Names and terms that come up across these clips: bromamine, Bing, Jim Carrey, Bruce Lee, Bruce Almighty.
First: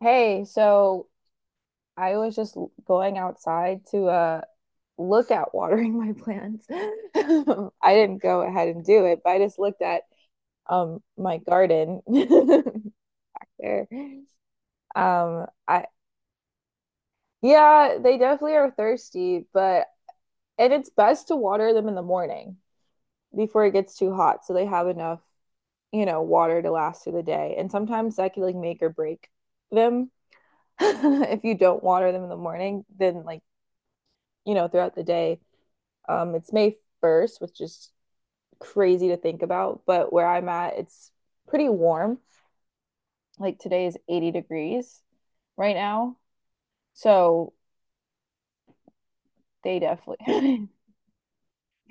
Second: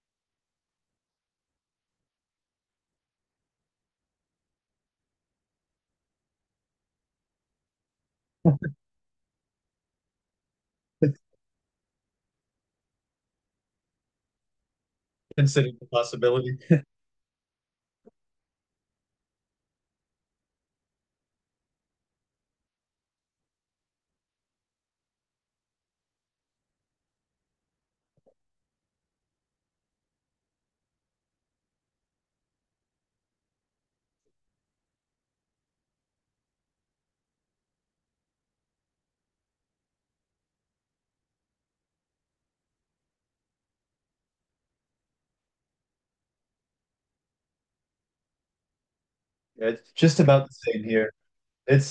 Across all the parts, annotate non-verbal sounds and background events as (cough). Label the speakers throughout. Speaker 1: Hey, so I was going outside to look at watering my plants. (laughs) I didn't go ahead
Speaker 2: (laughs)
Speaker 1: and do it, but I just looked at my garden (laughs) there.
Speaker 2: considering
Speaker 1: I
Speaker 2: the possibility.
Speaker 1: Yeah, they definitely are thirsty, but and it's best to water them in the morning before it gets too hot so they have enough, water to last through the day. And sometimes that can like make or break them. (laughs) If you don't water them in the morning, then throughout the day. It's May 1st, which is crazy to think about, but where I'm at, it's pretty warm. Like today is 80 degrees right now. So
Speaker 2: Yeah,
Speaker 1: they
Speaker 2: it's just about the
Speaker 1: definitely,
Speaker 2: same here.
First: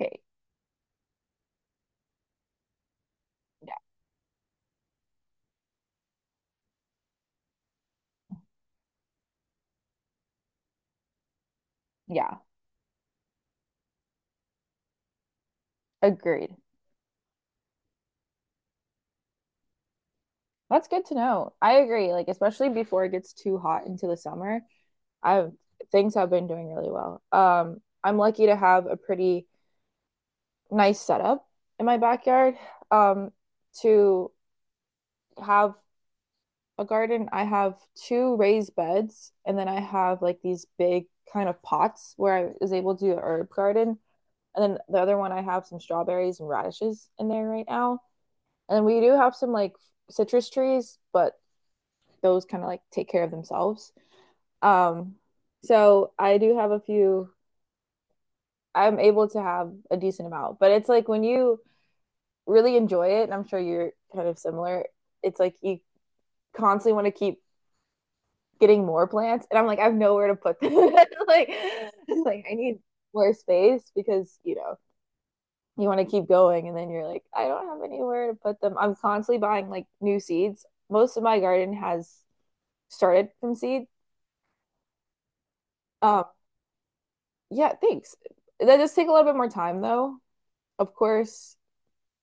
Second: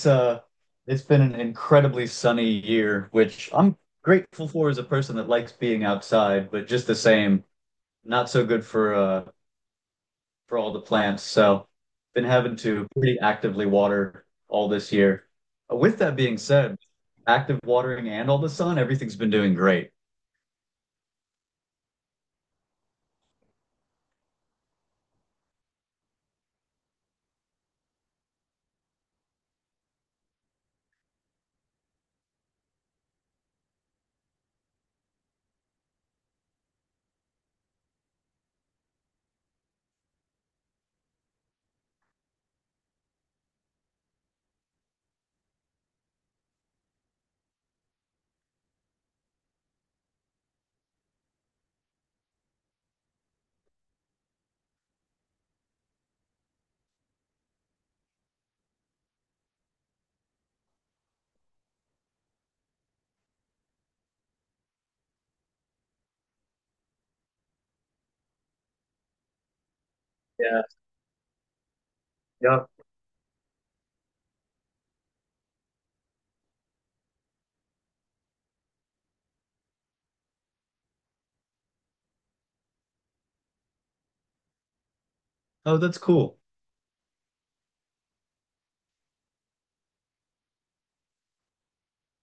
Speaker 1: (laughs) okay.
Speaker 2: uh it's been an incredibly sunny year, which
Speaker 1: Yeah.
Speaker 2: I'm grateful for as a person that likes being outside, but just the same, not so good for all the plants. So been
Speaker 1: Yeah.
Speaker 2: having to pretty actively water all this year. With that being
Speaker 1: Agreed.
Speaker 2: said, active watering and all the sun, everything's been doing great.
Speaker 1: That's good to know. I agree. Like, especially before it gets too hot into the summer, I've things have been doing really well. I'm lucky to have a pretty nice setup in my backyard, um, to have a garden. I have 2 raised beds, and then I have like these big kind of pots where I was able to do an herb garden. And then the other one, I have some strawberries and radishes in there right now. And we do have some like citrus trees, but those kind of like take care of themselves. Um, so I do have a few, I'm able to have a decent amount, but it's like when you really enjoy it, and I'm sure you're kind of similar, it's like you constantly want to keep getting more plants and I'm like I have nowhere to put
Speaker 2: Yeah.
Speaker 1: them. (laughs) like like I
Speaker 2: Yep.
Speaker 1: need more space because, you know, you want to keep going and then you're like I don't have anywhere to put them. I'm constantly buying like new seeds. Most of my garden has started from seed.
Speaker 2: Oh, that's
Speaker 1: Um,
Speaker 2: cool.
Speaker 1: yeah, thanks. That does take a little bit more time though. Of course,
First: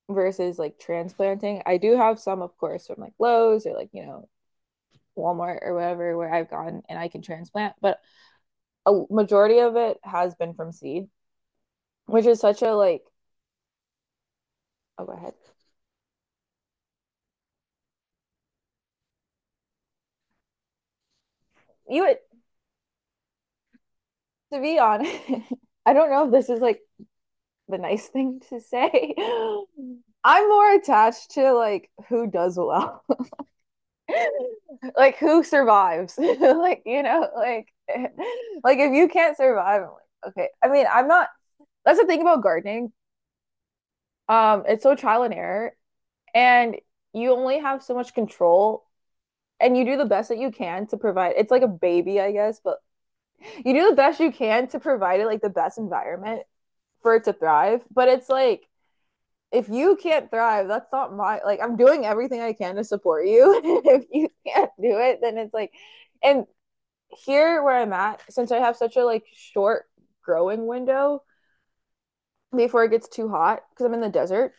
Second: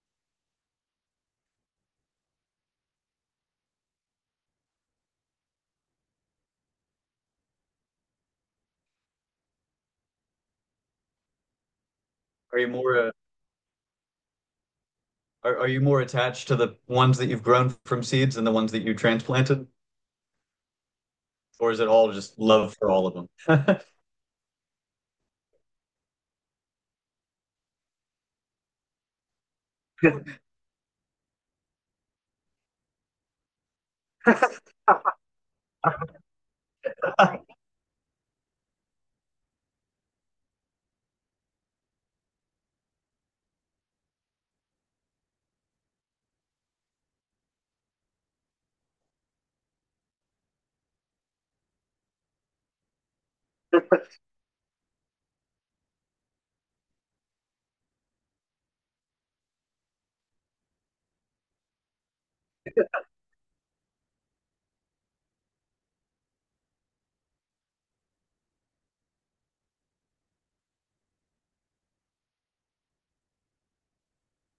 Speaker 1: versus like transplanting. I do have some, of course, from like Lowe's or like, you know, Walmart or whatever where I've gone and I can transplant, but a majority of it has been from seed, which is
Speaker 2: Are
Speaker 1: such
Speaker 2: you
Speaker 1: a
Speaker 2: more
Speaker 1: like
Speaker 2: uh?
Speaker 1: oh go ahead.
Speaker 2: Are you more attached to the ones that you've grown from seeds than the ones that you transplanted? Or is it
Speaker 1: You
Speaker 2: all
Speaker 1: would,
Speaker 2: just love for all of them?
Speaker 1: to be honest, (laughs) I don't know if this is like the nice (laughs) thing to say. (gasps) (laughs) I'm more attached to like who does well, (laughs) like who survives. (laughs) Like, you know, like (laughs) like if you can't survive I'm like okay, I'm not. That's the thing about gardening. Um, it's so trial and error, and you only have so much control, and you do the best that you can to provide. It's like a baby, I guess, but you do the best you can to provide it like the best environment for it to thrive. But it's like if you can't thrive, that's not my like. I'm doing everything I can to support you. (laughs) If you can't do it, then it's like, and here where I'm at, since I have such a like short growing window before it gets too hot, because I'm in the desert.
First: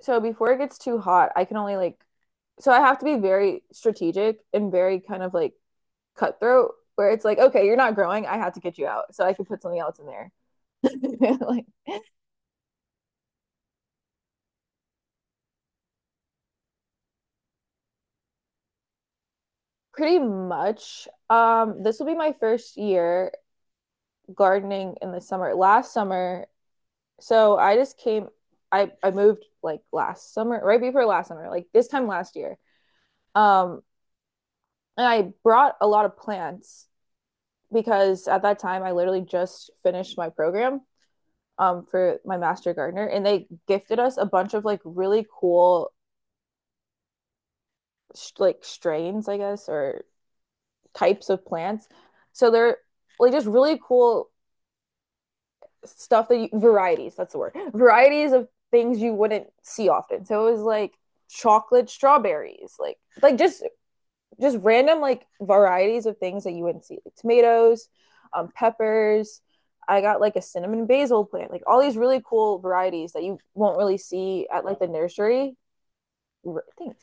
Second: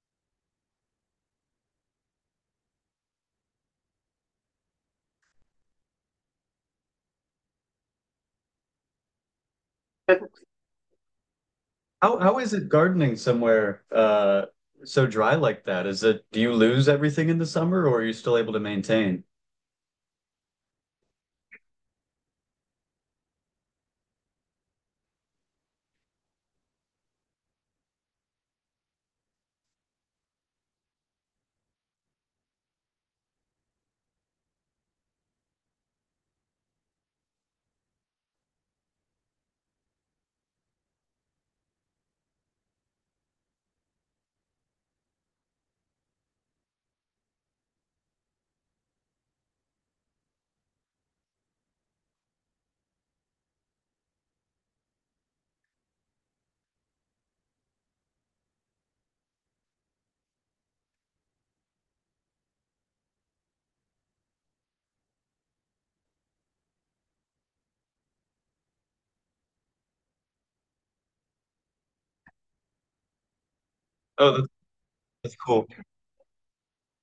Speaker 1: So before it gets too hot, I can only like, so I have to be very strategic and very kind of like cutthroat where it's like, okay, you're not growing, I have to get you out. So I can put something else in there.
Speaker 2: (laughs)
Speaker 1: (laughs) Like
Speaker 2: How is it gardening somewhere so dry like that? Is it do you lose everything in the summer or are you still able to maintain?
Speaker 1: pretty much. This will be my first year gardening in the summer. Last summer, so I just came I moved like last summer, right before last summer, like this time last year. Um, and I brought a lot of plants because at that time I literally just finished my program, for my master gardener, and they gifted us a bunch of like really cool like strains, I guess, or types of plants. So they're like just really cool stuff varieties, that's the word. Varieties of things you wouldn't see often. So it was like chocolate strawberries, like just random like varieties of things that you wouldn't see, like tomatoes, peppers. I got like a cinnamon basil plant, like all these really cool varieties that you won't really
Speaker 2: Oh,
Speaker 1: see at like the
Speaker 2: that's
Speaker 1: nursery
Speaker 2: cool.
Speaker 1: things.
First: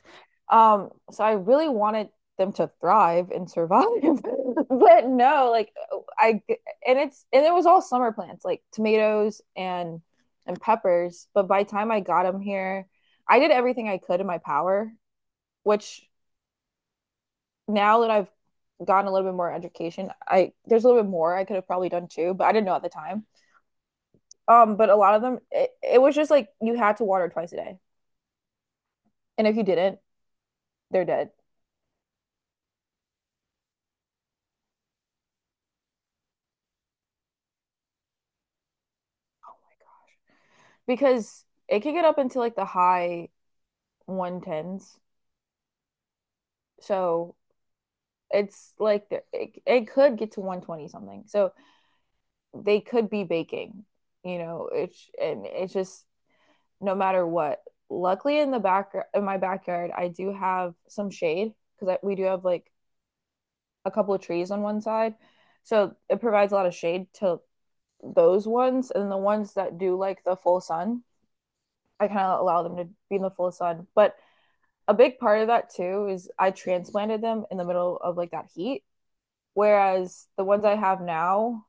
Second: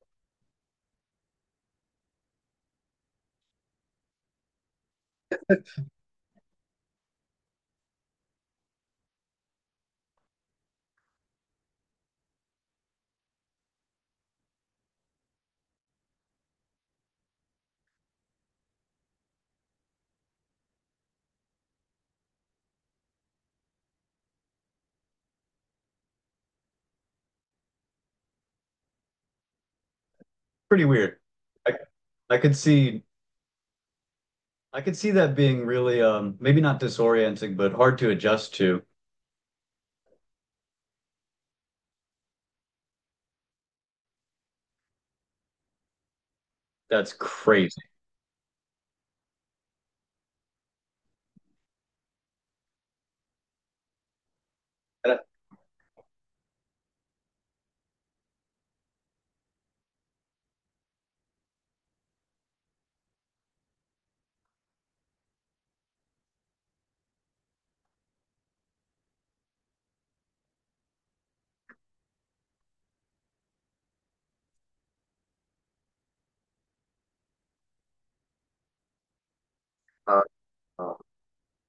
Speaker 1: So I really wanted them to thrive and survive, (laughs) but no, like I and it was all summer plants like tomatoes and peppers. But by the time I got them here, I did everything I could in my power. Which now that I've gotten a little bit more education, I there's a little bit more I could have probably done too, but I didn't know at the time. But a lot of them, it was just like you had to water 2 times a day, and if you didn't,
Speaker 2: Pretty
Speaker 1: they're
Speaker 2: weird.
Speaker 1: dead.
Speaker 2: I I could see I could see that being really maybe not disorienting but hard to adjust to.
Speaker 1: Because it could get up into like the high 110s.
Speaker 2: That's
Speaker 1: So
Speaker 2: crazy.
Speaker 1: it's like it could get to 120 something. So they could be baking, you know, it's
Speaker 2: That-
Speaker 1: and it's just no matter what. Luckily in the back in my backyard, I do have some shade because we do have like a couple of trees on one side. So it provides a lot of shade to those ones, and the ones that do like the full sun, I kind of allow them to be in the full sun, but a big part of that too is I transplanted them in the middle of like that heat.
Speaker 2: Uh,
Speaker 1: Whereas the ones I
Speaker 2: uh,
Speaker 1: have now,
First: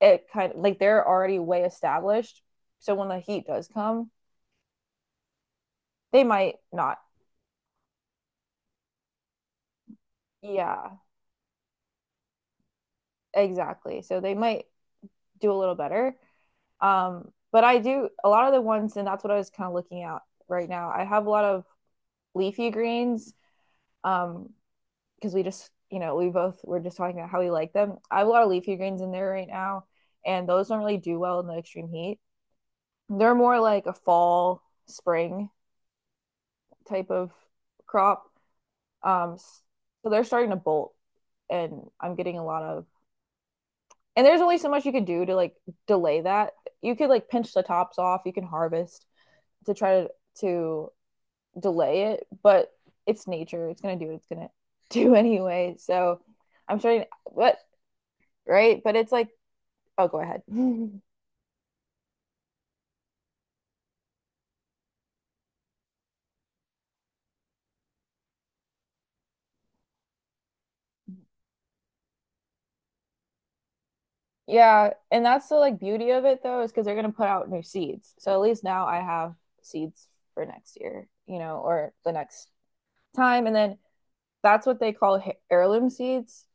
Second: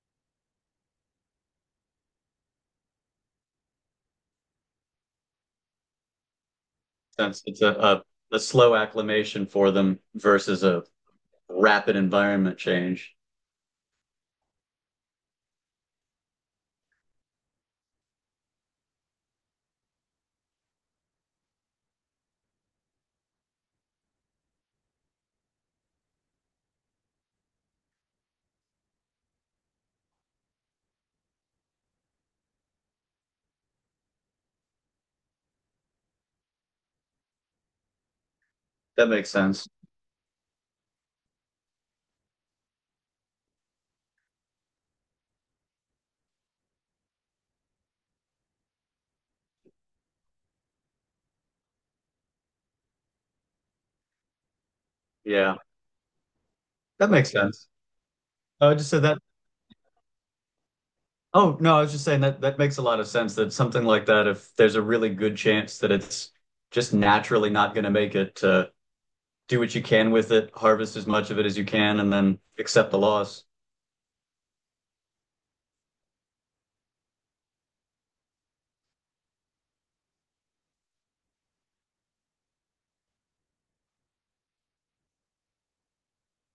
Speaker 1: it kind of like they're already way established. So when the heat does come, they might not.
Speaker 2: That's a a slow acclimation for them versus a
Speaker 1: Yeah,
Speaker 2: rapid environment change.
Speaker 1: exactly. So they might do a little better. But I do a lot of the ones, and that's what I was kind of looking at right now. I have a lot of leafy greens, um, because we just you know we both were just talking about how we like them. I have a lot of leafy greens in there right now, and those don't really do well in the extreme heat. They're more like a fall, spring type of crop.
Speaker 2: That makes
Speaker 1: Um,
Speaker 2: sense.
Speaker 1: so they're starting to bolt, and I'm getting a lot of. And there's only so much you could do to like delay that. You could like pinch the tops off. You can harvest to try to delay it, but it's nature. It's gonna do what it's gonna (laughs) do
Speaker 2: Yeah,
Speaker 1: anyway. So I'm starting,
Speaker 2: that makes
Speaker 1: but
Speaker 2: sense. I
Speaker 1: right,
Speaker 2: just
Speaker 1: but
Speaker 2: said
Speaker 1: it's
Speaker 2: that.
Speaker 1: like oh, go ahead. (laughs)
Speaker 2: Oh, no, I was just saying that that makes a lot of sense that something like that, if there's a really good chance that it's just naturally not going to make it, do what you can with it, harvest as much of it as you can, and then accept the loss.
Speaker 1: Yeah, and that's the like beauty of it though, is because they're gonna put out new seeds. So at least now I have seeds for next year, you know, or the next time. And then that's what they call heirloom seeds,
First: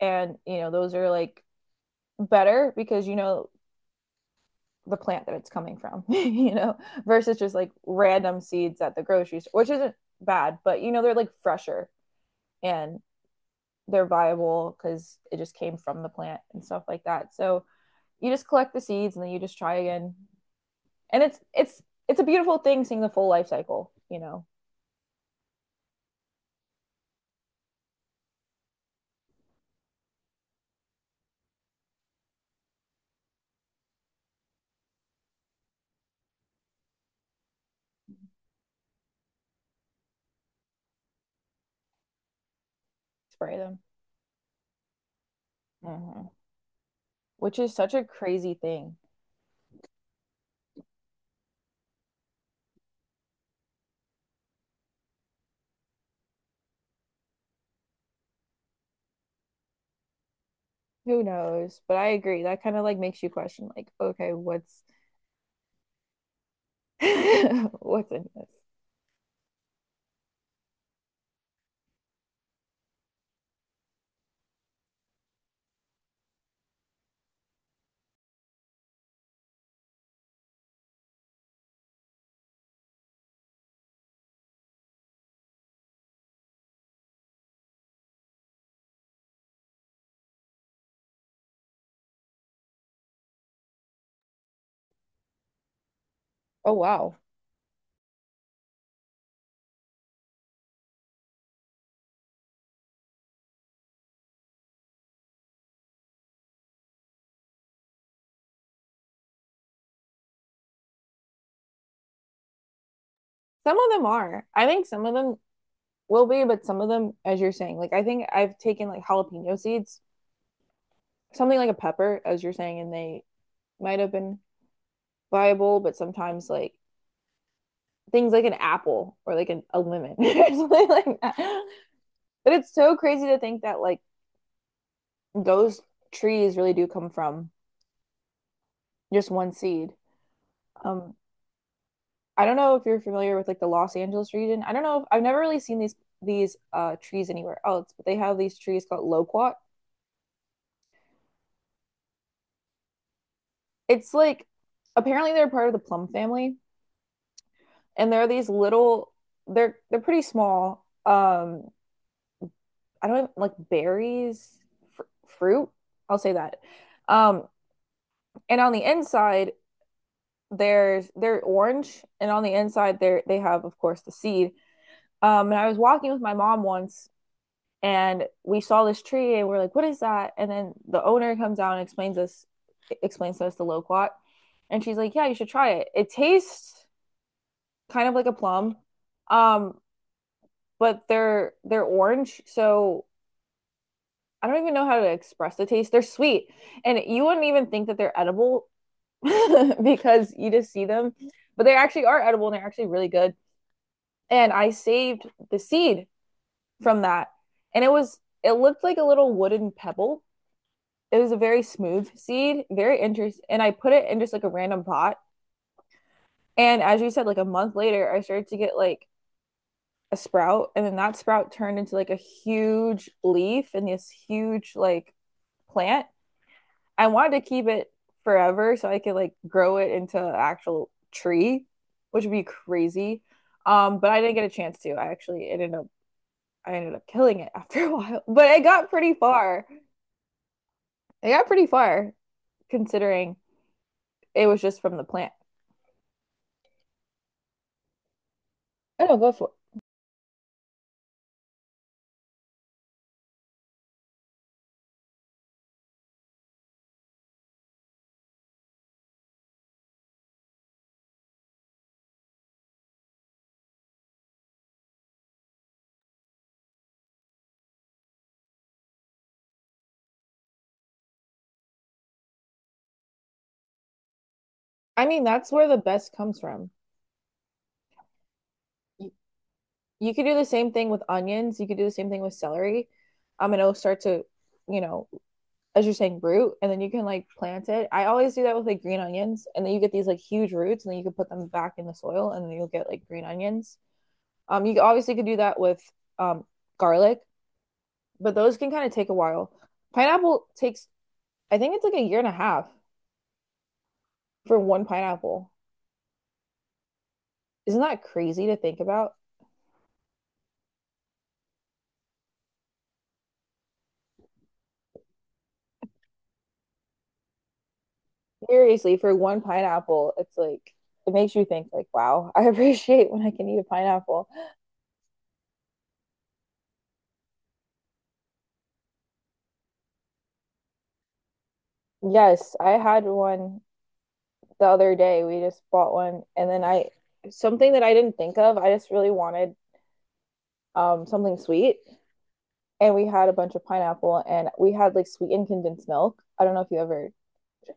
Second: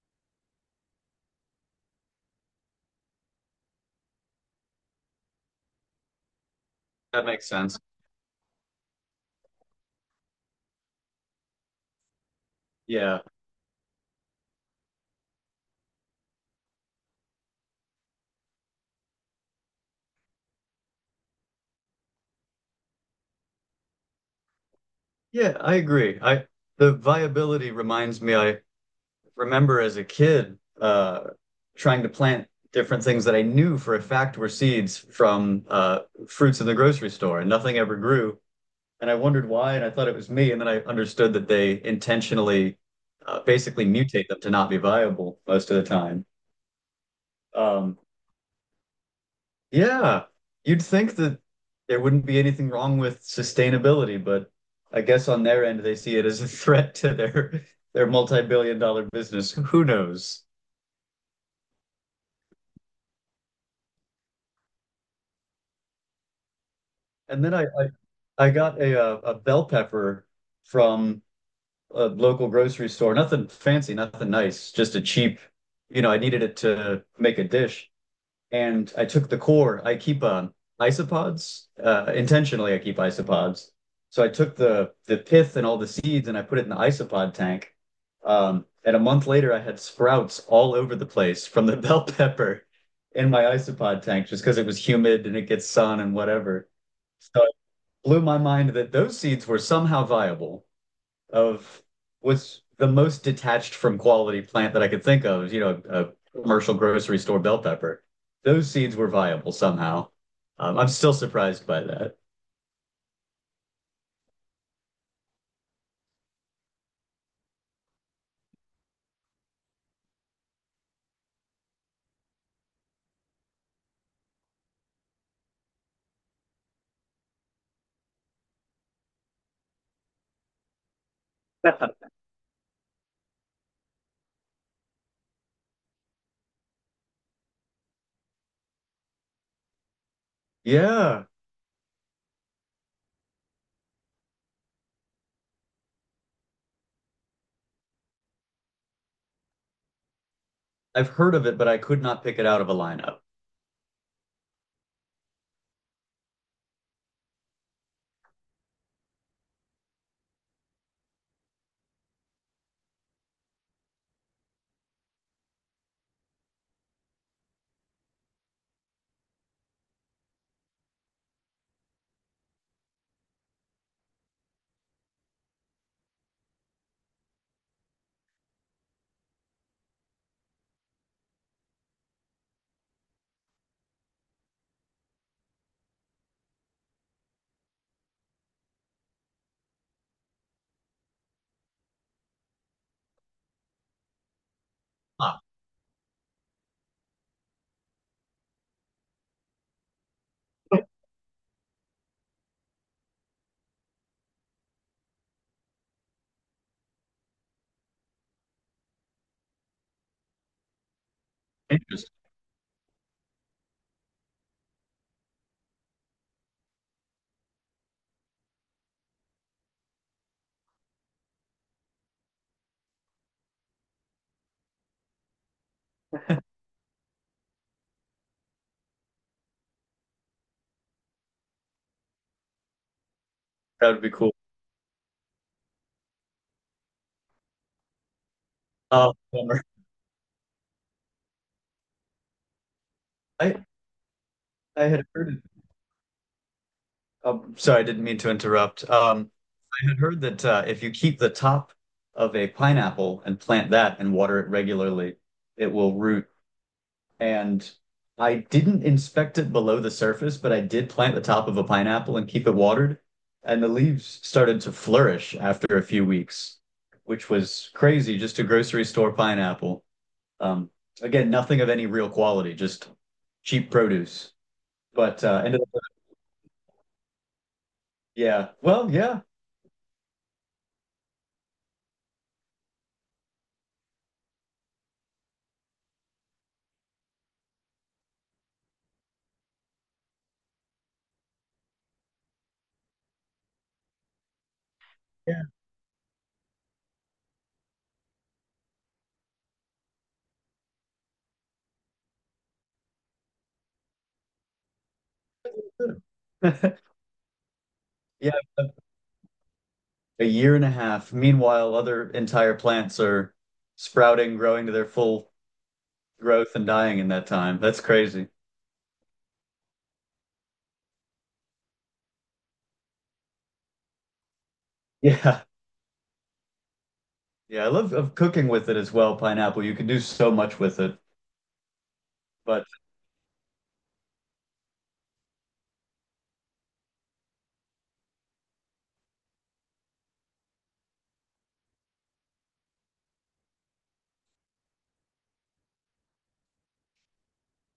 Speaker 1: and you know those are like better because you know the plant that it's coming from, (laughs) you know,
Speaker 2: That
Speaker 1: versus
Speaker 2: makes
Speaker 1: just like
Speaker 2: sense.
Speaker 1: random seeds at the grocery store, which isn't bad, but you know they're like fresher, and
Speaker 2: Yeah.
Speaker 1: they're viable because it just came from the plant and stuff like that. So you just collect the seeds and then you just try again. And it's a beautiful thing seeing the full life cycle, you know,
Speaker 2: Yeah, I agree. I The viability reminds me I remember as a kid trying to plant different things that I knew for a fact were seeds from fruits in the grocery store, and nothing ever grew. And I wondered why, and I thought it was me. And then I understood that they intentionally
Speaker 1: spray them.
Speaker 2: basically mutate them to not be viable most of the time.
Speaker 1: Mhm. Which is such
Speaker 2: Um,
Speaker 1: a crazy thing.
Speaker 2: yeah, you'd think that there wouldn't be anything wrong with sustainability, but I guess on their end, they see it as a threat to their multi-billion-dollar business. Who knows?
Speaker 1: Who knows? But I agree. That kind of like makes you question like, okay, what's
Speaker 2: And then I,
Speaker 1: (laughs)
Speaker 2: I
Speaker 1: what's in this?
Speaker 2: I got a bell pepper from a local grocery store. Nothing fancy, nothing nice, just a cheap, you know, I needed it to make a dish. And I took the core. I keep isopods. Intentionally, I keep isopods. So I took the pith and all the seeds and I put it in the isopod tank. And a month later, I had sprouts all over the place from the (laughs) bell pepper in my isopod tank just because it was humid and it gets sun and whatever.
Speaker 1: Oh wow.
Speaker 2: So blew my mind that those seeds were somehow viable of was the most detached from quality plant that I could think of, you know, a commercial grocery store bell pepper. Those seeds were viable somehow. I'm still surprised by that.
Speaker 1: Some of them are. I think some of them will be, but some of them, as you're saying, like I think I've taken like jalapeno seeds, something like a pepper, as you're saying, and they might have been viable, but sometimes like things like an apple or like a lemon (laughs) or something like that.
Speaker 2: (laughs)
Speaker 1: But it's so crazy to think that like those trees really do come from just one seed. Um,
Speaker 2: Yeah,
Speaker 1: I don't know if you're familiar with like the Los Angeles region. I don't know if I've never really seen these trees anywhere else, but they have these trees called loquat.
Speaker 2: I've heard of it, but I could not pick it out of a lineup.
Speaker 1: It's like apparently they're part of the plum family, and they're these little they're pretty small. I don't even, like berries, fruit. I'll say that. Um, And on the inside, there's they're orange, and on the inside, there they have, of course, the seed. And I was walking with my mom once, and we saw this tree, and we're like, "What is that?" And then the owner comes out and explains to us the loquat, and she's like, "Yeah, you should try it. It tastes kind of like a plum, um, but they're orange, so I don't even know how to
Speaker 2: Ah,
Speaker 1: express the taste. They're sweet, and you wouldn't even think that they're edible (laughs) because you just see them, but they actually are edible and they're actually really good. And I saved the seed from that, and it looked like a little wooden pebble. It was a very smooth
Speaker 2: interesting.
Speaker 1: seed, very interesting. And I put it in just like a random pot. And as you said, like a month later, I started to get like a sprout, and then that sprout turned into like a huge leaf and this huge like plant. I wanted to keep it forever so I could like grow it into an actual tree, which would be crazy.
Speaker 2: That
Speaker 1: Um,
Speaker 2: would
Speaker 1: but
Speaker 2: be
Speaker 1: I
Speaker 2: cool.
Speaker 1: didn't get a chance to. I ended up killing it (laughs) after a while. But it got
Speaker 2: Uh,
Speaker 1: pretty far. It got pretty far considering
Speaker 2: I
Speaker 1: it was just
Speaker 2: I
Speaker 1: from the
Speaker 2: had
Speaker 1: plant.
Speaker 2: heard, oh, sorry, I didn't mean to interrupt.
Speaker 1: I don't go for it.
Speaker 2: I had heard that if you keep the top of a pineapple and plant that and water it regularly, it will root. And I didn't inspect it below the surface, but I did plant the top of a pineapple and keep it watered. And the leaves started to flourish after a few weeks, which was crazy. Just a grocery store pineapple. Um, again, nothing of any real quality, just cheap produce.
Speaker 1: I mean,
Speaker 2: But uh,
Speaker 1: that's
Speaker 2: ended
Speaker 1: where
Speaker 2: up,
Speaker 1: the best comes from.
Speaker 2: yeah,
Speaker 1: You,
Speaker 2: yeah.
Speaker 1: you could do the same thing with onions. You could do the same thing with celery. And it'll start to, you know, as you're saying, root, and then you can like plant it. I always do that with like green onions, and then you get these like huge roots, and then you can put them back in the soil, and then you'll get like green onions. You obviously could do
Speaker 2: Yeah.
Speaker 1: that with um garlic, but those can kind of take a while. Pineapple takes, I think, it's like a year and a half for one pineapple.
Speaker 2: (laughs)
Speaker 1: Isn't that
Speaker 2: Yeah,
Speaker 1: crazy to think about?
Speaker 2: a year and a half. Meanwhile, other entire plants are sprouting, growing to their full growth and dying in that time. That's crazy. (laughs)
Speaker 1: Seriously, for one pineapple, it's like it makes you think like, wow. (laughs) I appreciate when I can eat a pineapple.
Speaker 2: Yeah. Yeah, I love of cooking with it as well, pineapple. You can do so much with it.
Speaker 1: Yes,
Speaker 2: But
Speaker 1: I had one the other day. We just bought one, and then I, something that I didn't think of, I just really wanted something sweet, and we had a bunch of pineapple and we had like sweetened condensed milk. I don't know if you ever,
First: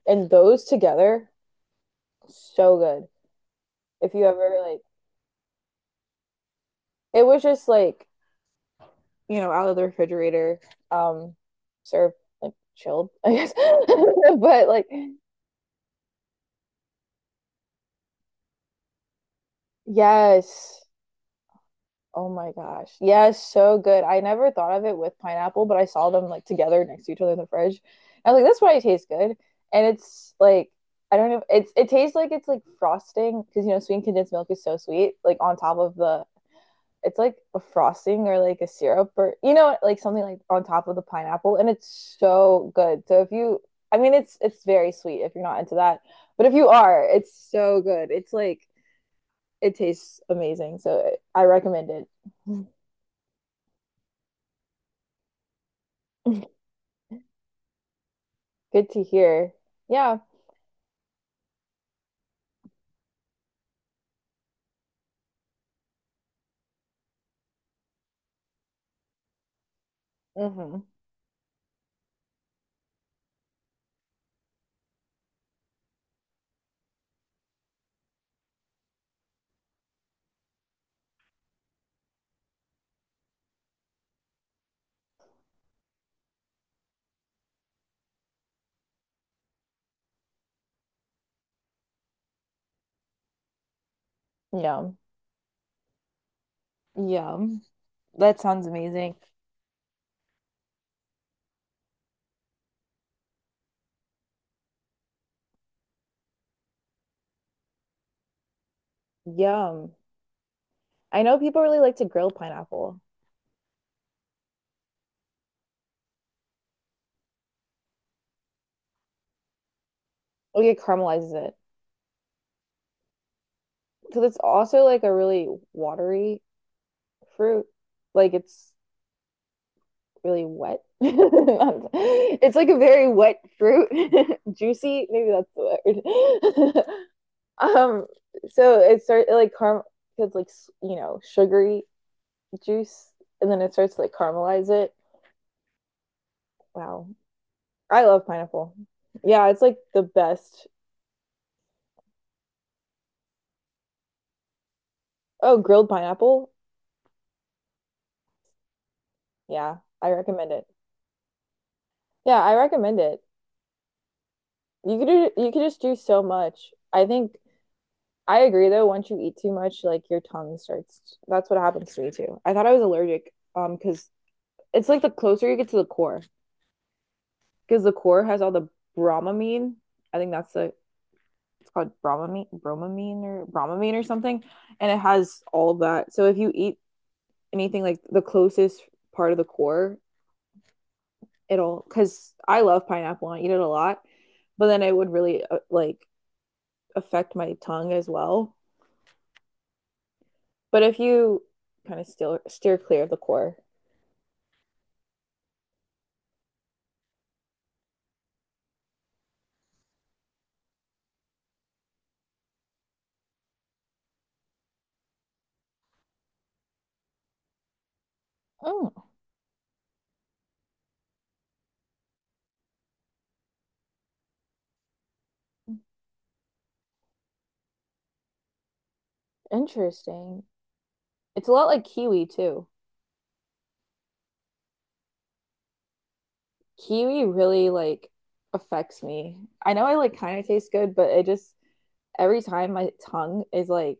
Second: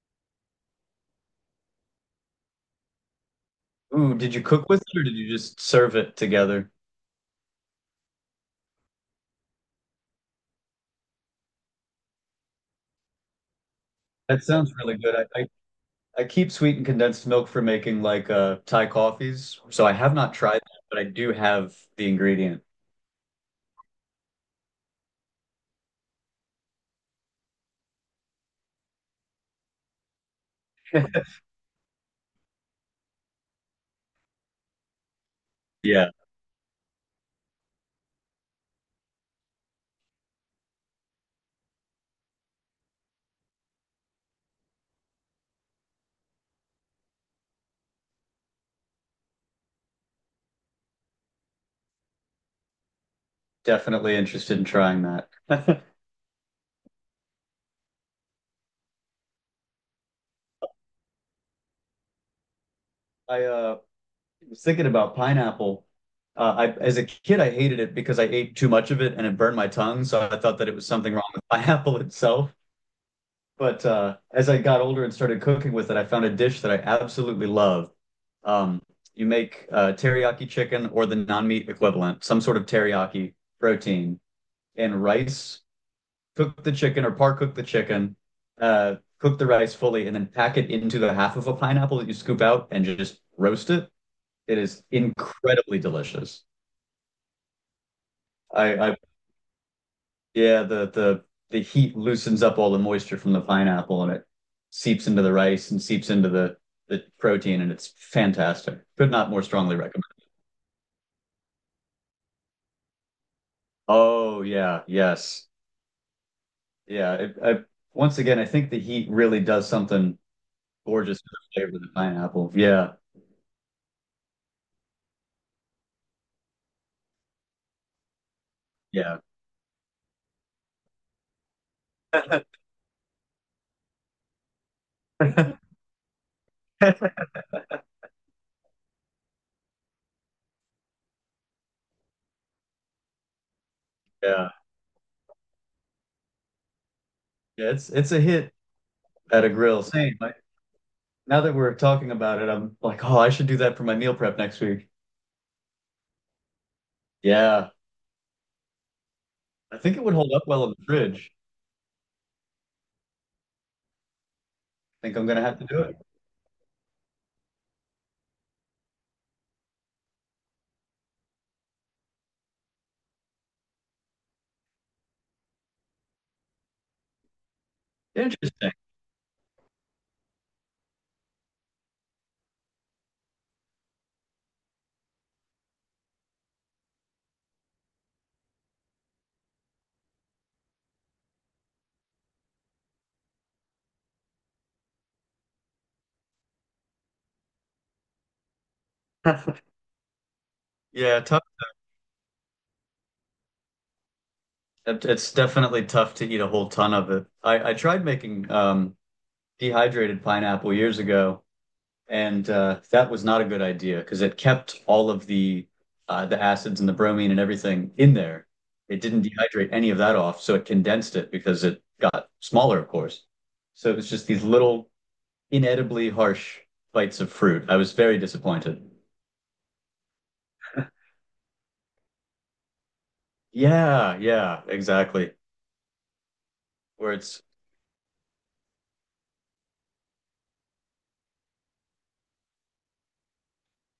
Speaker 1: and those together, so good. If
Speaker 2: ooh,
Speaker 1: you
Speaker 2: did you
Speaker 1: ever
Speaker 2: cook
Speaker 1: like,
Speaker 2: with it or did you just serve it together?
Speaker 1: it was just like, out of the refrigerator, um served like chilled, I guess. (laughs)
Speaker 2: That
Speaker 1: But
Speaker 2: sounds
Speaker 1: like,
Speaker 2: really good. I keep sweetened condensed milk for making like Thai coffees. So I have not tried
Speaker 1: yes.
Speaker 2: that, but I do have the
Speaker 1: Oh my
Speaker 2: ingredient.
Speaker 1: gosh. Yeah, so good. I never thought of it with pineapple, but I saw them like together next to each other in the fridge. I was like, that's why it tastes good. And it's like, I
Speaker 2: (laughs)
Speaker 1: don't know. It tastes like it's like frosting because sweet condensed milk is so sweet. Like on top of
Speaker 2: Yeah,
Speaker 1: the, it's like a frosting or like a syrup, or like something like on top of the pineapple, and it's so good. So if you, I mean, it's very sweet if you're not into that, but if you are, it's so good. It's like it tastes amazing. So I recommend it. (laughs)
Speaker 2: definitely interested in trying that. (laughs)
Speaker 1: Good to hear. Yeah.
Speaker 2: I was thinking about pineapple. I, as a kid, I hated it because I ate too much of it and it burned my tongue. So I thought that it
Speaker 1: Hmm.
Speaker 2: was something wrong with (laughs) pineapple itself. But as I got older and started cooking with it, I found a dish that I absolutely love. Um, you make teriyaki chicken or the non-meat equivalent, some sort of teriyaki protein, and rice. Cook the chicken or par cook the chicken. Cook the rice fully and then pack it into the half of a pineapple that you scoop out and just roast it. It is
Speaker 1: Yum.
Speaker 2: incredibly delicious.
Speaker 1: Yum. That sounds
Speaker 2: I
Speaker 1: amazing.
Speaker 2: Yeah, the the heat loosens up all the moisture from the pineapple and it seeps into the rice and seeps into the protein and it's fantastic. Could not more strongly
Speaker 1: Yum.
Speaker 2: recommend.
Speaker 1: I know people really like to grill pineapple.
Speaker 2: Oh yeah, yes. Yeah, it, I Once again, I think the heat really does something
Speaker 1: Like it
Speaker 2: gorgeous to
Speaker 1: caramelizes
Speaker 2: the
Speaker 1: it.
Speaker 2: flavor of the pineapple. Yeah.
Speaker 1: Because it's also like a really watery fruit. Like it's
Speaker 2: Yeah.
Speaker 1: really wet. (laughs) It's like a very wet fruit. (laughs) Juicy, maybe that's
Speaker 2: (laughs)
Speaker 1: the word. (laughs) Um, so it starts like caram it's like sugary juice, and then it starts to like
Speaker 2: Yeah.
Speaker 1: caramelize it. Wow.
Speaker 2: Yeah, it's
Speaker 1: I
Speaker 2: it's a
Speaker 1: love
Speaker 2: hit
Speaker 1: pineapple.
Speaker 2: at
Speaker 1: Yeah,
Speaker 2: a
Speaker 1: it's like
Speaker 2: grill.
Speaker 1: the
Speaker 2: Same. Like,
Speaker 1: best.
Speaker 2: now that we're talking about it, I'm like, "Oh, I should do that for my meal prep next week."
Speaker 1: Oh, grilled pineapple.
Speaker 2: Yeah.
Speaker 1: Yeah,
Speaker 2: I think it
Speaker 1: I
Speaker 2: would hold up
Speaker 1: recommend
Speaker 2: well
Speaker 1: it.
Speaker 2: in the fridge.
Speaker 1: Yeah, I recommend it. You could
Speaker 2: I think I'm
Speaker 1: do,
Speaker 2: gonna
Speaker 1: you
Speaker 2: have
Speaker 1: could
Speaker 2: to
Speaker 1: just
Speaker 2: do
Speaker 1: do
Speaker 2: it.
Speaker 1: so much. I think I agree though, once you eat too much, like your tongue starts. That's what happens to me too. I thought I was allergic because it's like the closer you get to the core because the core has all the
Speaker 2: Interesting.
Speaker 1: bromamine. I think that's the it's called bromamine, bromamine or bromamine or something, and it has all that. So if you eat anything like the closest part of the core, it'll because I love pineapple. I eat it a lot, but then it would really like affect my tongue as well.
Speaker 2: (laughs)
Speaker 1: But if
Speaker 2: Yeah, tough.
Speaker 1: you kind of steer clear of the core.
Speaker 2: It- It's definitely tough to eat a whole ton of it. I tried making dehydrated pineapple years ago, and that was not a good idea because it kept all of the acids and the bromine and everything in there.
Speaker 1: Oh,
Speaker 2: It didn't dehydrate any of that off, so it condensed it because it got smaller, of course. So it was just these little inedibly harsh bites of fruit. I was very disappointed.
Speaker 1: interesting. It's a lot like kiwi too.
Speaker 2: Yeah, yeah, exactly. Where
Speaker 1: Kiwi
Speaker 2: it's
Speaker 1: really like affects me. I know I like kind of taste good, but it just every time my tongue is like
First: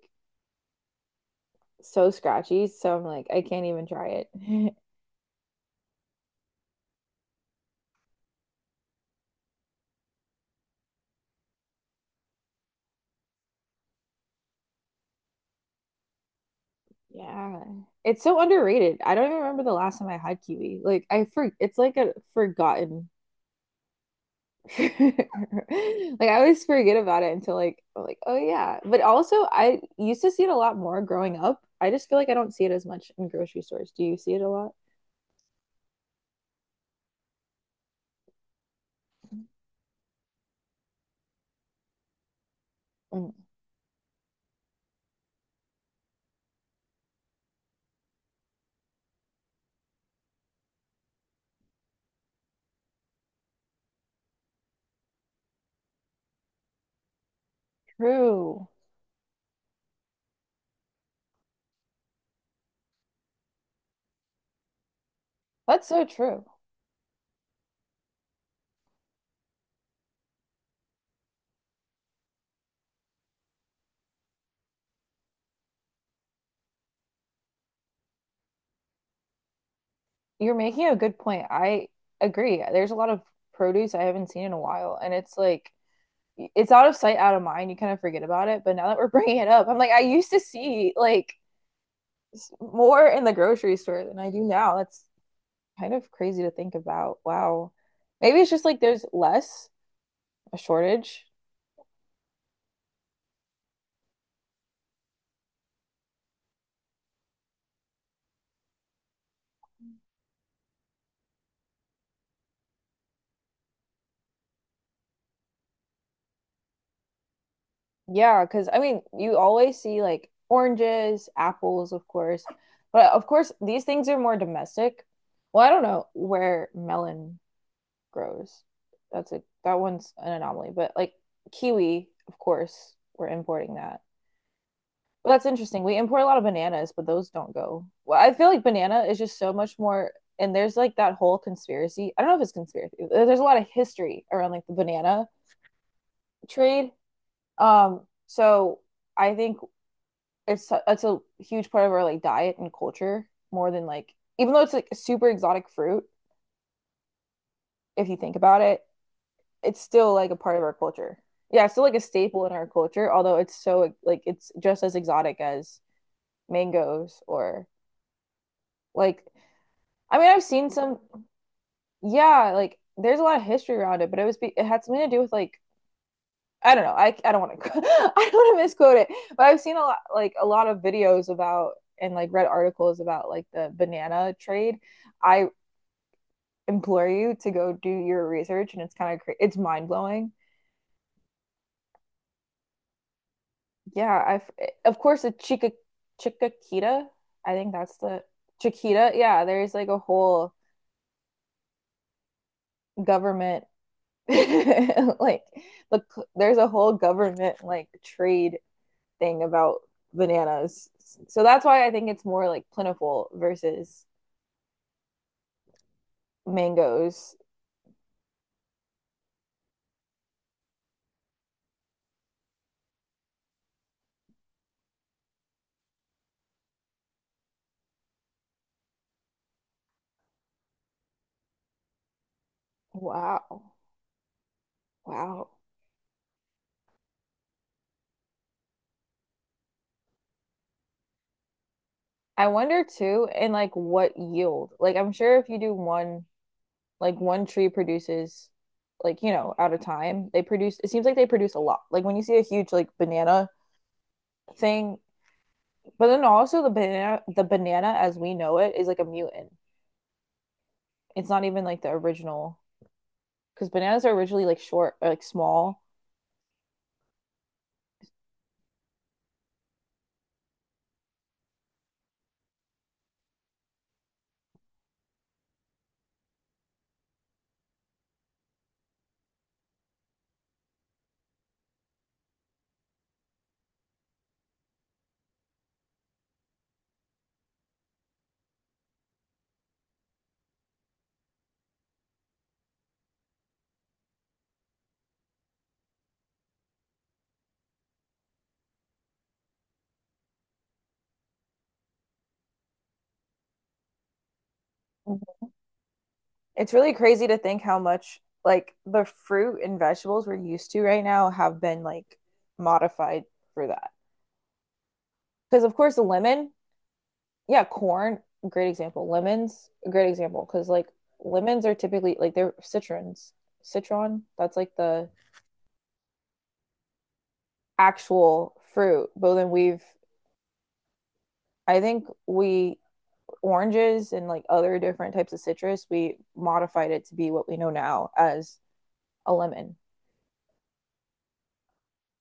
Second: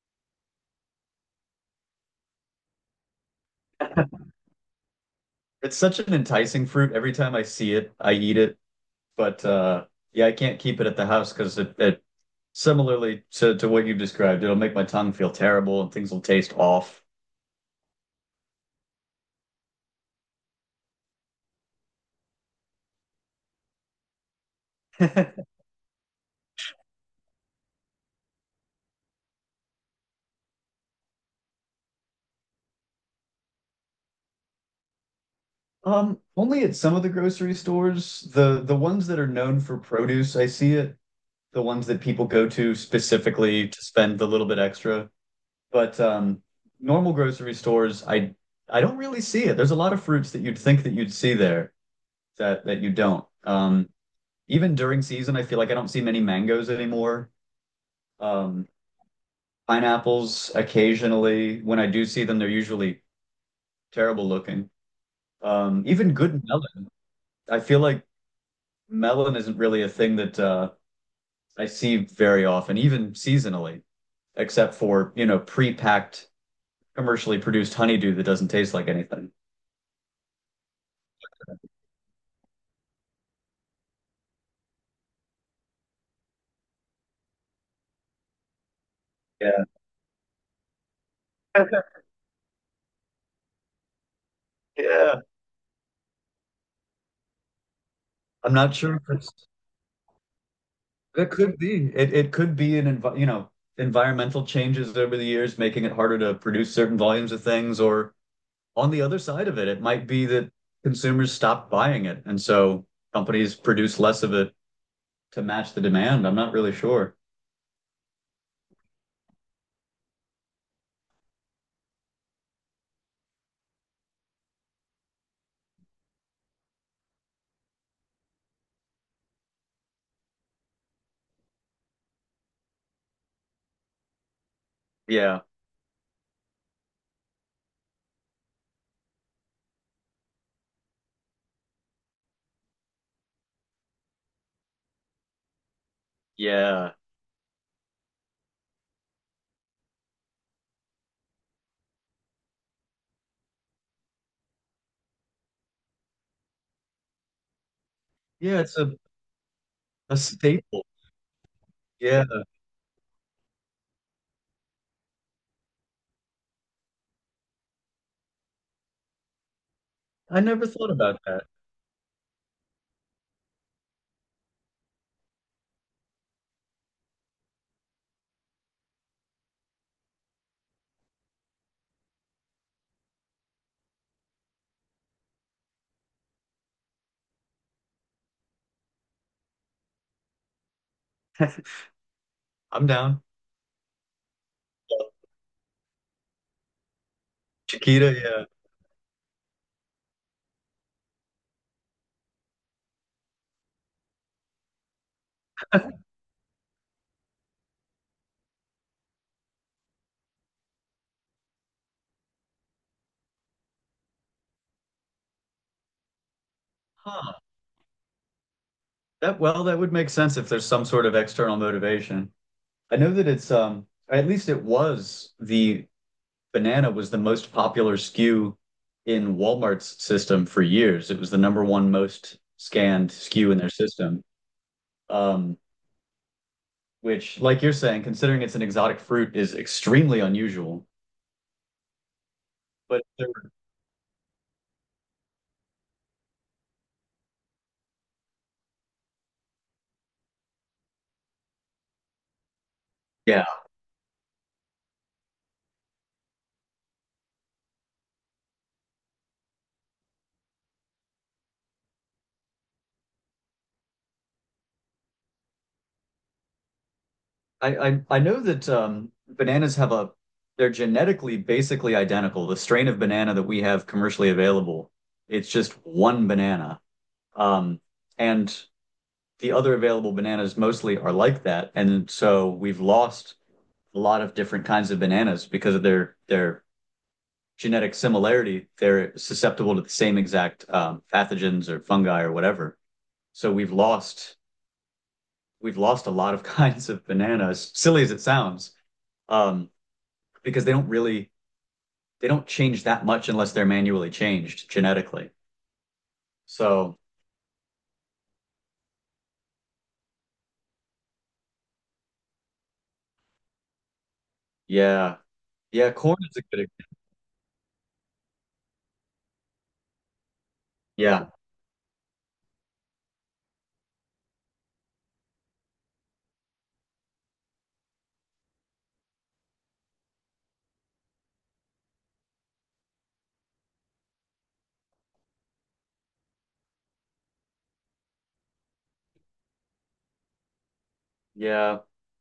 Speaker 1: so scratchy, so I'm like I can't even try it.
Speaker 2: it's such an enticing fruit. Every time I see it, I eat it. But yeah, I can't keep it at the house because it similarly to what you described, it'll make my tongue feel terrible and things will taste off.
Speaker 1: (laughs) Yeah. It's so underrated. I don't even remember the last time I had kiwi. Like I for it's like a forgotten (laughs) like
Speaker 2: (laughs)
Speaker 1: I always forget about it until like I'm like, oh yeah. But also I used to see it a lot more growing up. I just feel like I don't see it as much in grocery stores. Do you see it a lot?
Speaker 2: Only at some of the grocery stores, the ones that are known for produce, I see it. The ones that people go to
Speaker 1: Mm.
Speaker 2: specifically to spend the little bit extra. But normal grocery stores, I don't really see it. There's a lot of fruits that you'd think that you'd see there that you don't. Even during season, I feel like I don't see many mangoes anymore. Um,
Speaker 1: True.
Speaker 2: pineapples occasionally. When I do see them, they're usually terrible looking.
Speaker 1: That's so
Speaker 2: Even good
Speaker 1: true.
Speaker 2: melon. I feel like melon isn't really a thing that I see very often, even seasonally, except for, you know, pre-packed, commercially produced honeydew that doesn't taste like anything.
Speaker 1: You're making a good point. I agree. There's a lot of produce I haven't seen in a while, and it's like it's out of sight, out of mind. You kind of forget about it. But now that we're (laughs) bringing it up, I'm like, I used to see like
Speaker 2: Yeah.
Speaker 1: more in the grocery store than I do now. That's
Speaker 2: Yeah,
Speaker 1: kind of crazy to think about. Wow. Maybe it's
Speaker 2: I'm
Speaker 1: just
Speaker 2: not
Speaker 1: like
Speaker 2: sure
Speaker 1: there's
Speaker 2: if
Speaker 1: less a shortage.
Speaker 2: it could be. It could be an envi you know, environmental changes over the years, making it harder to produce certain volumes of things, or on the other side of it, it might be that consumers stop buying it, and so companies produce less of it to match the demand. I'm not really sure.
Speaker 1: Yeah, because I mean, you always see like oranges, apples, of course. But of course, these things are more domestic. Well, I don't know where melon grows. That one's an anomaly, but like kiwi, of course, we're importing that. Well,
Speaker 2: Yeah,
Speaker 1: that's interesting. We import a lot of bananas, but those don't go. Well, I feel like banana is just so much more, and there's like that whole conspiracy. I don't know if it's conspiracy. There's a lot of history around like the banana trade.
Speaker 2: yeah.
Speaker 1: So I think it's a huge part of our like diet and culture more than like even though it's like a super exotic fruit, if you think about
Speaker 2: Yeah, it's
Speaker 1: it,
Speaker 2: a,
Speaker 1: it's still
Speaker 2: a
Speaker 1: like a part of our
Speaker 2: staple.
Speaker 1: culture. Yeah, it's still like a
Speaker 2: Yeah.
Speaker 1: staple in our culture, although it's so like it's just as exotic as mangoes, or like, I mean,
Speaker 2: I
Speaker 1: I've
Speaker 2: never
Speaker 1: seen
Speaker 2: thought
Speaker 1: some,
Speaker 2: about that.
Speaker 1: yeah, like there's a lot of history around it, but it had something to do with like, I don't know. I don't want to (laughs) I don't want to misquote it, but I've seen a lot like a lot of videos about and like read articles about like the banana trade. I implore you to go do your research, and it's kind of it's mind blowing.
Speaker 2: (laughs) I'm down.
Speaker 1: Yeah, I've of course the Chica Chiquita. I think that's
Speaker 2: Chiquita,
Speaker 1: the
Speaker 2: yeah.
Speaker 1: Chiquita. Yeah, there's like a whole government (laughs) like the there's a whole government like trade thing about bananas. So that's why I think it's more like plentiful versus mangoes.
Speaker 2: Huh. That well, that would make sense if there's some sort of external motivation. I know that it's at least it was the banana was the most popular SKU in Walmart's system for years. It was the #1 most scanned SKU in their
Speaker 1: Wow.
Speaker 2: system.
Speaker 1: Wow.
Speaker 2: Um, which, like you're saying, considering it's an exotic fruit, is extremely unusual.
Speaker 1: I wonder
Speaker 2: But
Speaker 1: too,
Speaker 2: there
Speaker 1: and like what yield. Like I'm sure if you do one, like one tree produces, like, at a time, they produce, it seems like they produce a lot. Like when you see a huge like
Speaker 2: Yeah,
Speaker 1: banana thing, but then also the banana as we know it is like a mutant. It's not even like the original because bananas are originally like short or like small.
Speaker 2: I know that bananas have a they're genetically basically identical. The strain of banana that we have commercially available, it's just one banana. Um, and the other available bananas mostly are like that. And so we've lost a lot of different kinds of bananas because of their genetic similarity. They're susceptible to the same exact pathogens or fungi or whatever. So we've lost a lot of (laughs) kinds of bananas. Silly as it sounds, um, because they don't really they don't change that much unless they're manually changed genetically.
Speaker 1: Mhm. It's really
Speaker 2: So
Speaker 1: crazy to think how much like the fruit and vegetables we're used to right now have been like modified for that.
Speaker 2: yeah,
Speaker 1: Because of
Speaker 2: yeah,
Speaker 1: course the
Speaker 2: corn is a
Speaker 1: lemon,
Speaker 2: good. Example.
Speaker 1: yeah, corn, great example. Lemons, a great example because like
Speaker 2: Yeah.
Speaker 1: lemons are typically like they're citrons. Citron, that's like the actual fruit. But then we've, I think we, oranges and like other different types of citrus, we modified it to be what we know now as a lemon.
Speaker 2: Yeah.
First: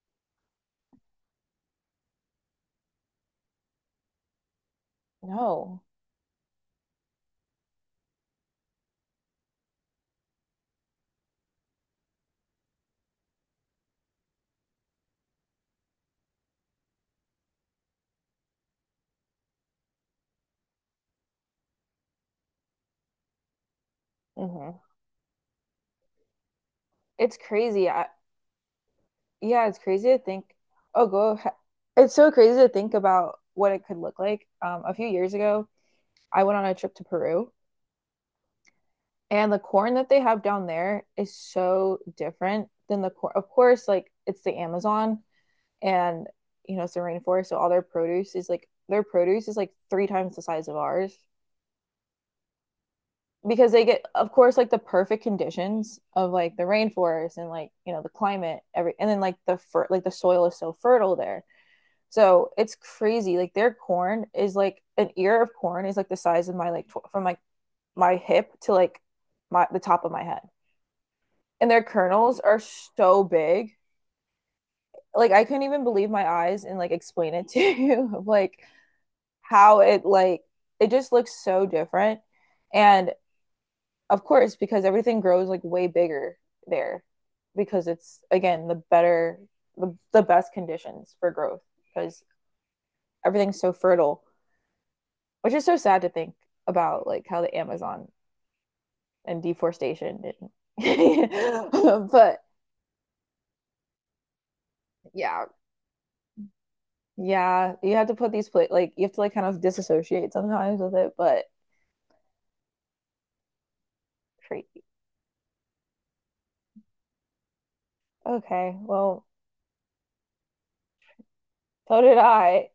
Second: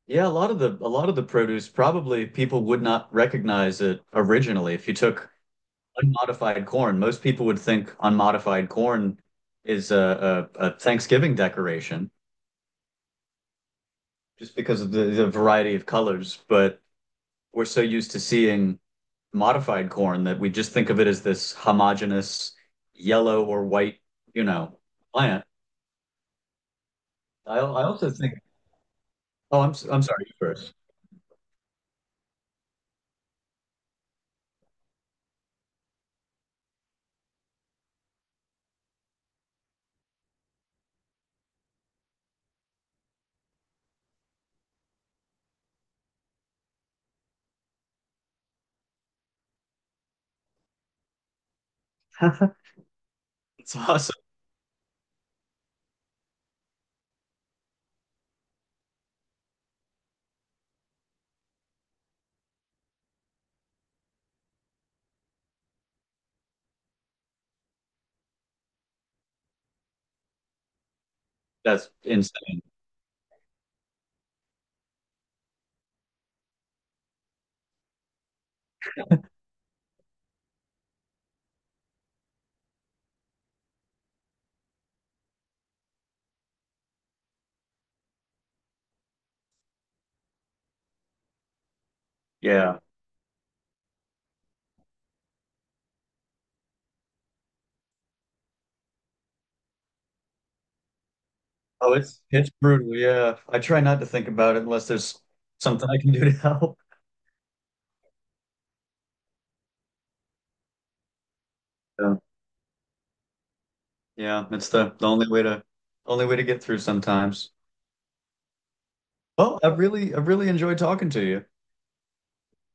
Speaker 2: Yeah, a lot of the produce probably people would not recognize it originally. If you took
Speaker 1: No.
Speaker 2: unmodified corn, most people would think unmodified corn is a Thanksgiving decoration just because of the variety of colors. But we're so used to seeing modified corn that we just think of it as this homogeneous yellow or white, you know,
Speaker 1: Hmm.
Speaker 2: plant.
Speaker 1: It's
Speaker 2: I
Speaker 1: crazy. I,
Speaker 2: also think, oh,
Speaker 1: yeah, it's
Speaker 2: I'm
Speaker 1: crazy to
Speaker 2: sorry, you
Speaker 1: think.
Speaker 2: first.
Speaker 1: Oh, go. It's so crazy to think about what it could look like. A few years ago, I went on a trip to Peru, and the corn that they have down there is so different than the corn. Of course, like it's the Amazon, and it's the rainforest. So all their produce is like three times the size of ours
Speaker 2: (laughs)
Speaker 1: because
Speaker 2: It's
Speaker 1: they get,
Speaker 2: awesome.
Speaker 1: of course, like the perfect conditions of like the rainforest and like, the climate, and then like like the soil is so fertile there. So it's crazy. Like their corn is like an ear of corn is like the size of my like from like my hip to like my the top of my head, and their
Speaker 2: That's
Speaker 1: kernels are
Speaker 2: insane.
Speaker 1: so big. Like I couldn't even believe my eyes and like explain it to you (laughs) like how it like it just looks so different. And of course, because everything grows like way bigger there because it's again the best conditions for growth because
Speaker 2: Yeah.
Speaker 1: everything's so fertile, which is so sad to think about like how the Amazon and deforestation and
Speaker 2: Oh,
Speaker 1: (laughs) but
Speaker 2: it's brutal. Yeah, I try not to think about it unless there's
Speaker 1: yeah.
Speaker 2: something I can do to help.
Speaker 1: Yeah, you have to put these play like you have to like kind of disassociate sometimes with it, but
Speaker 2: Yeah, yeah, it's
Speaker 1: crazy.
Speaker 2: the only way to get through sometimes.
Speaker 1: Okay, well,
Speaker 2: Well, I've really enjoyed talking to you.
Speaker 1: so did I.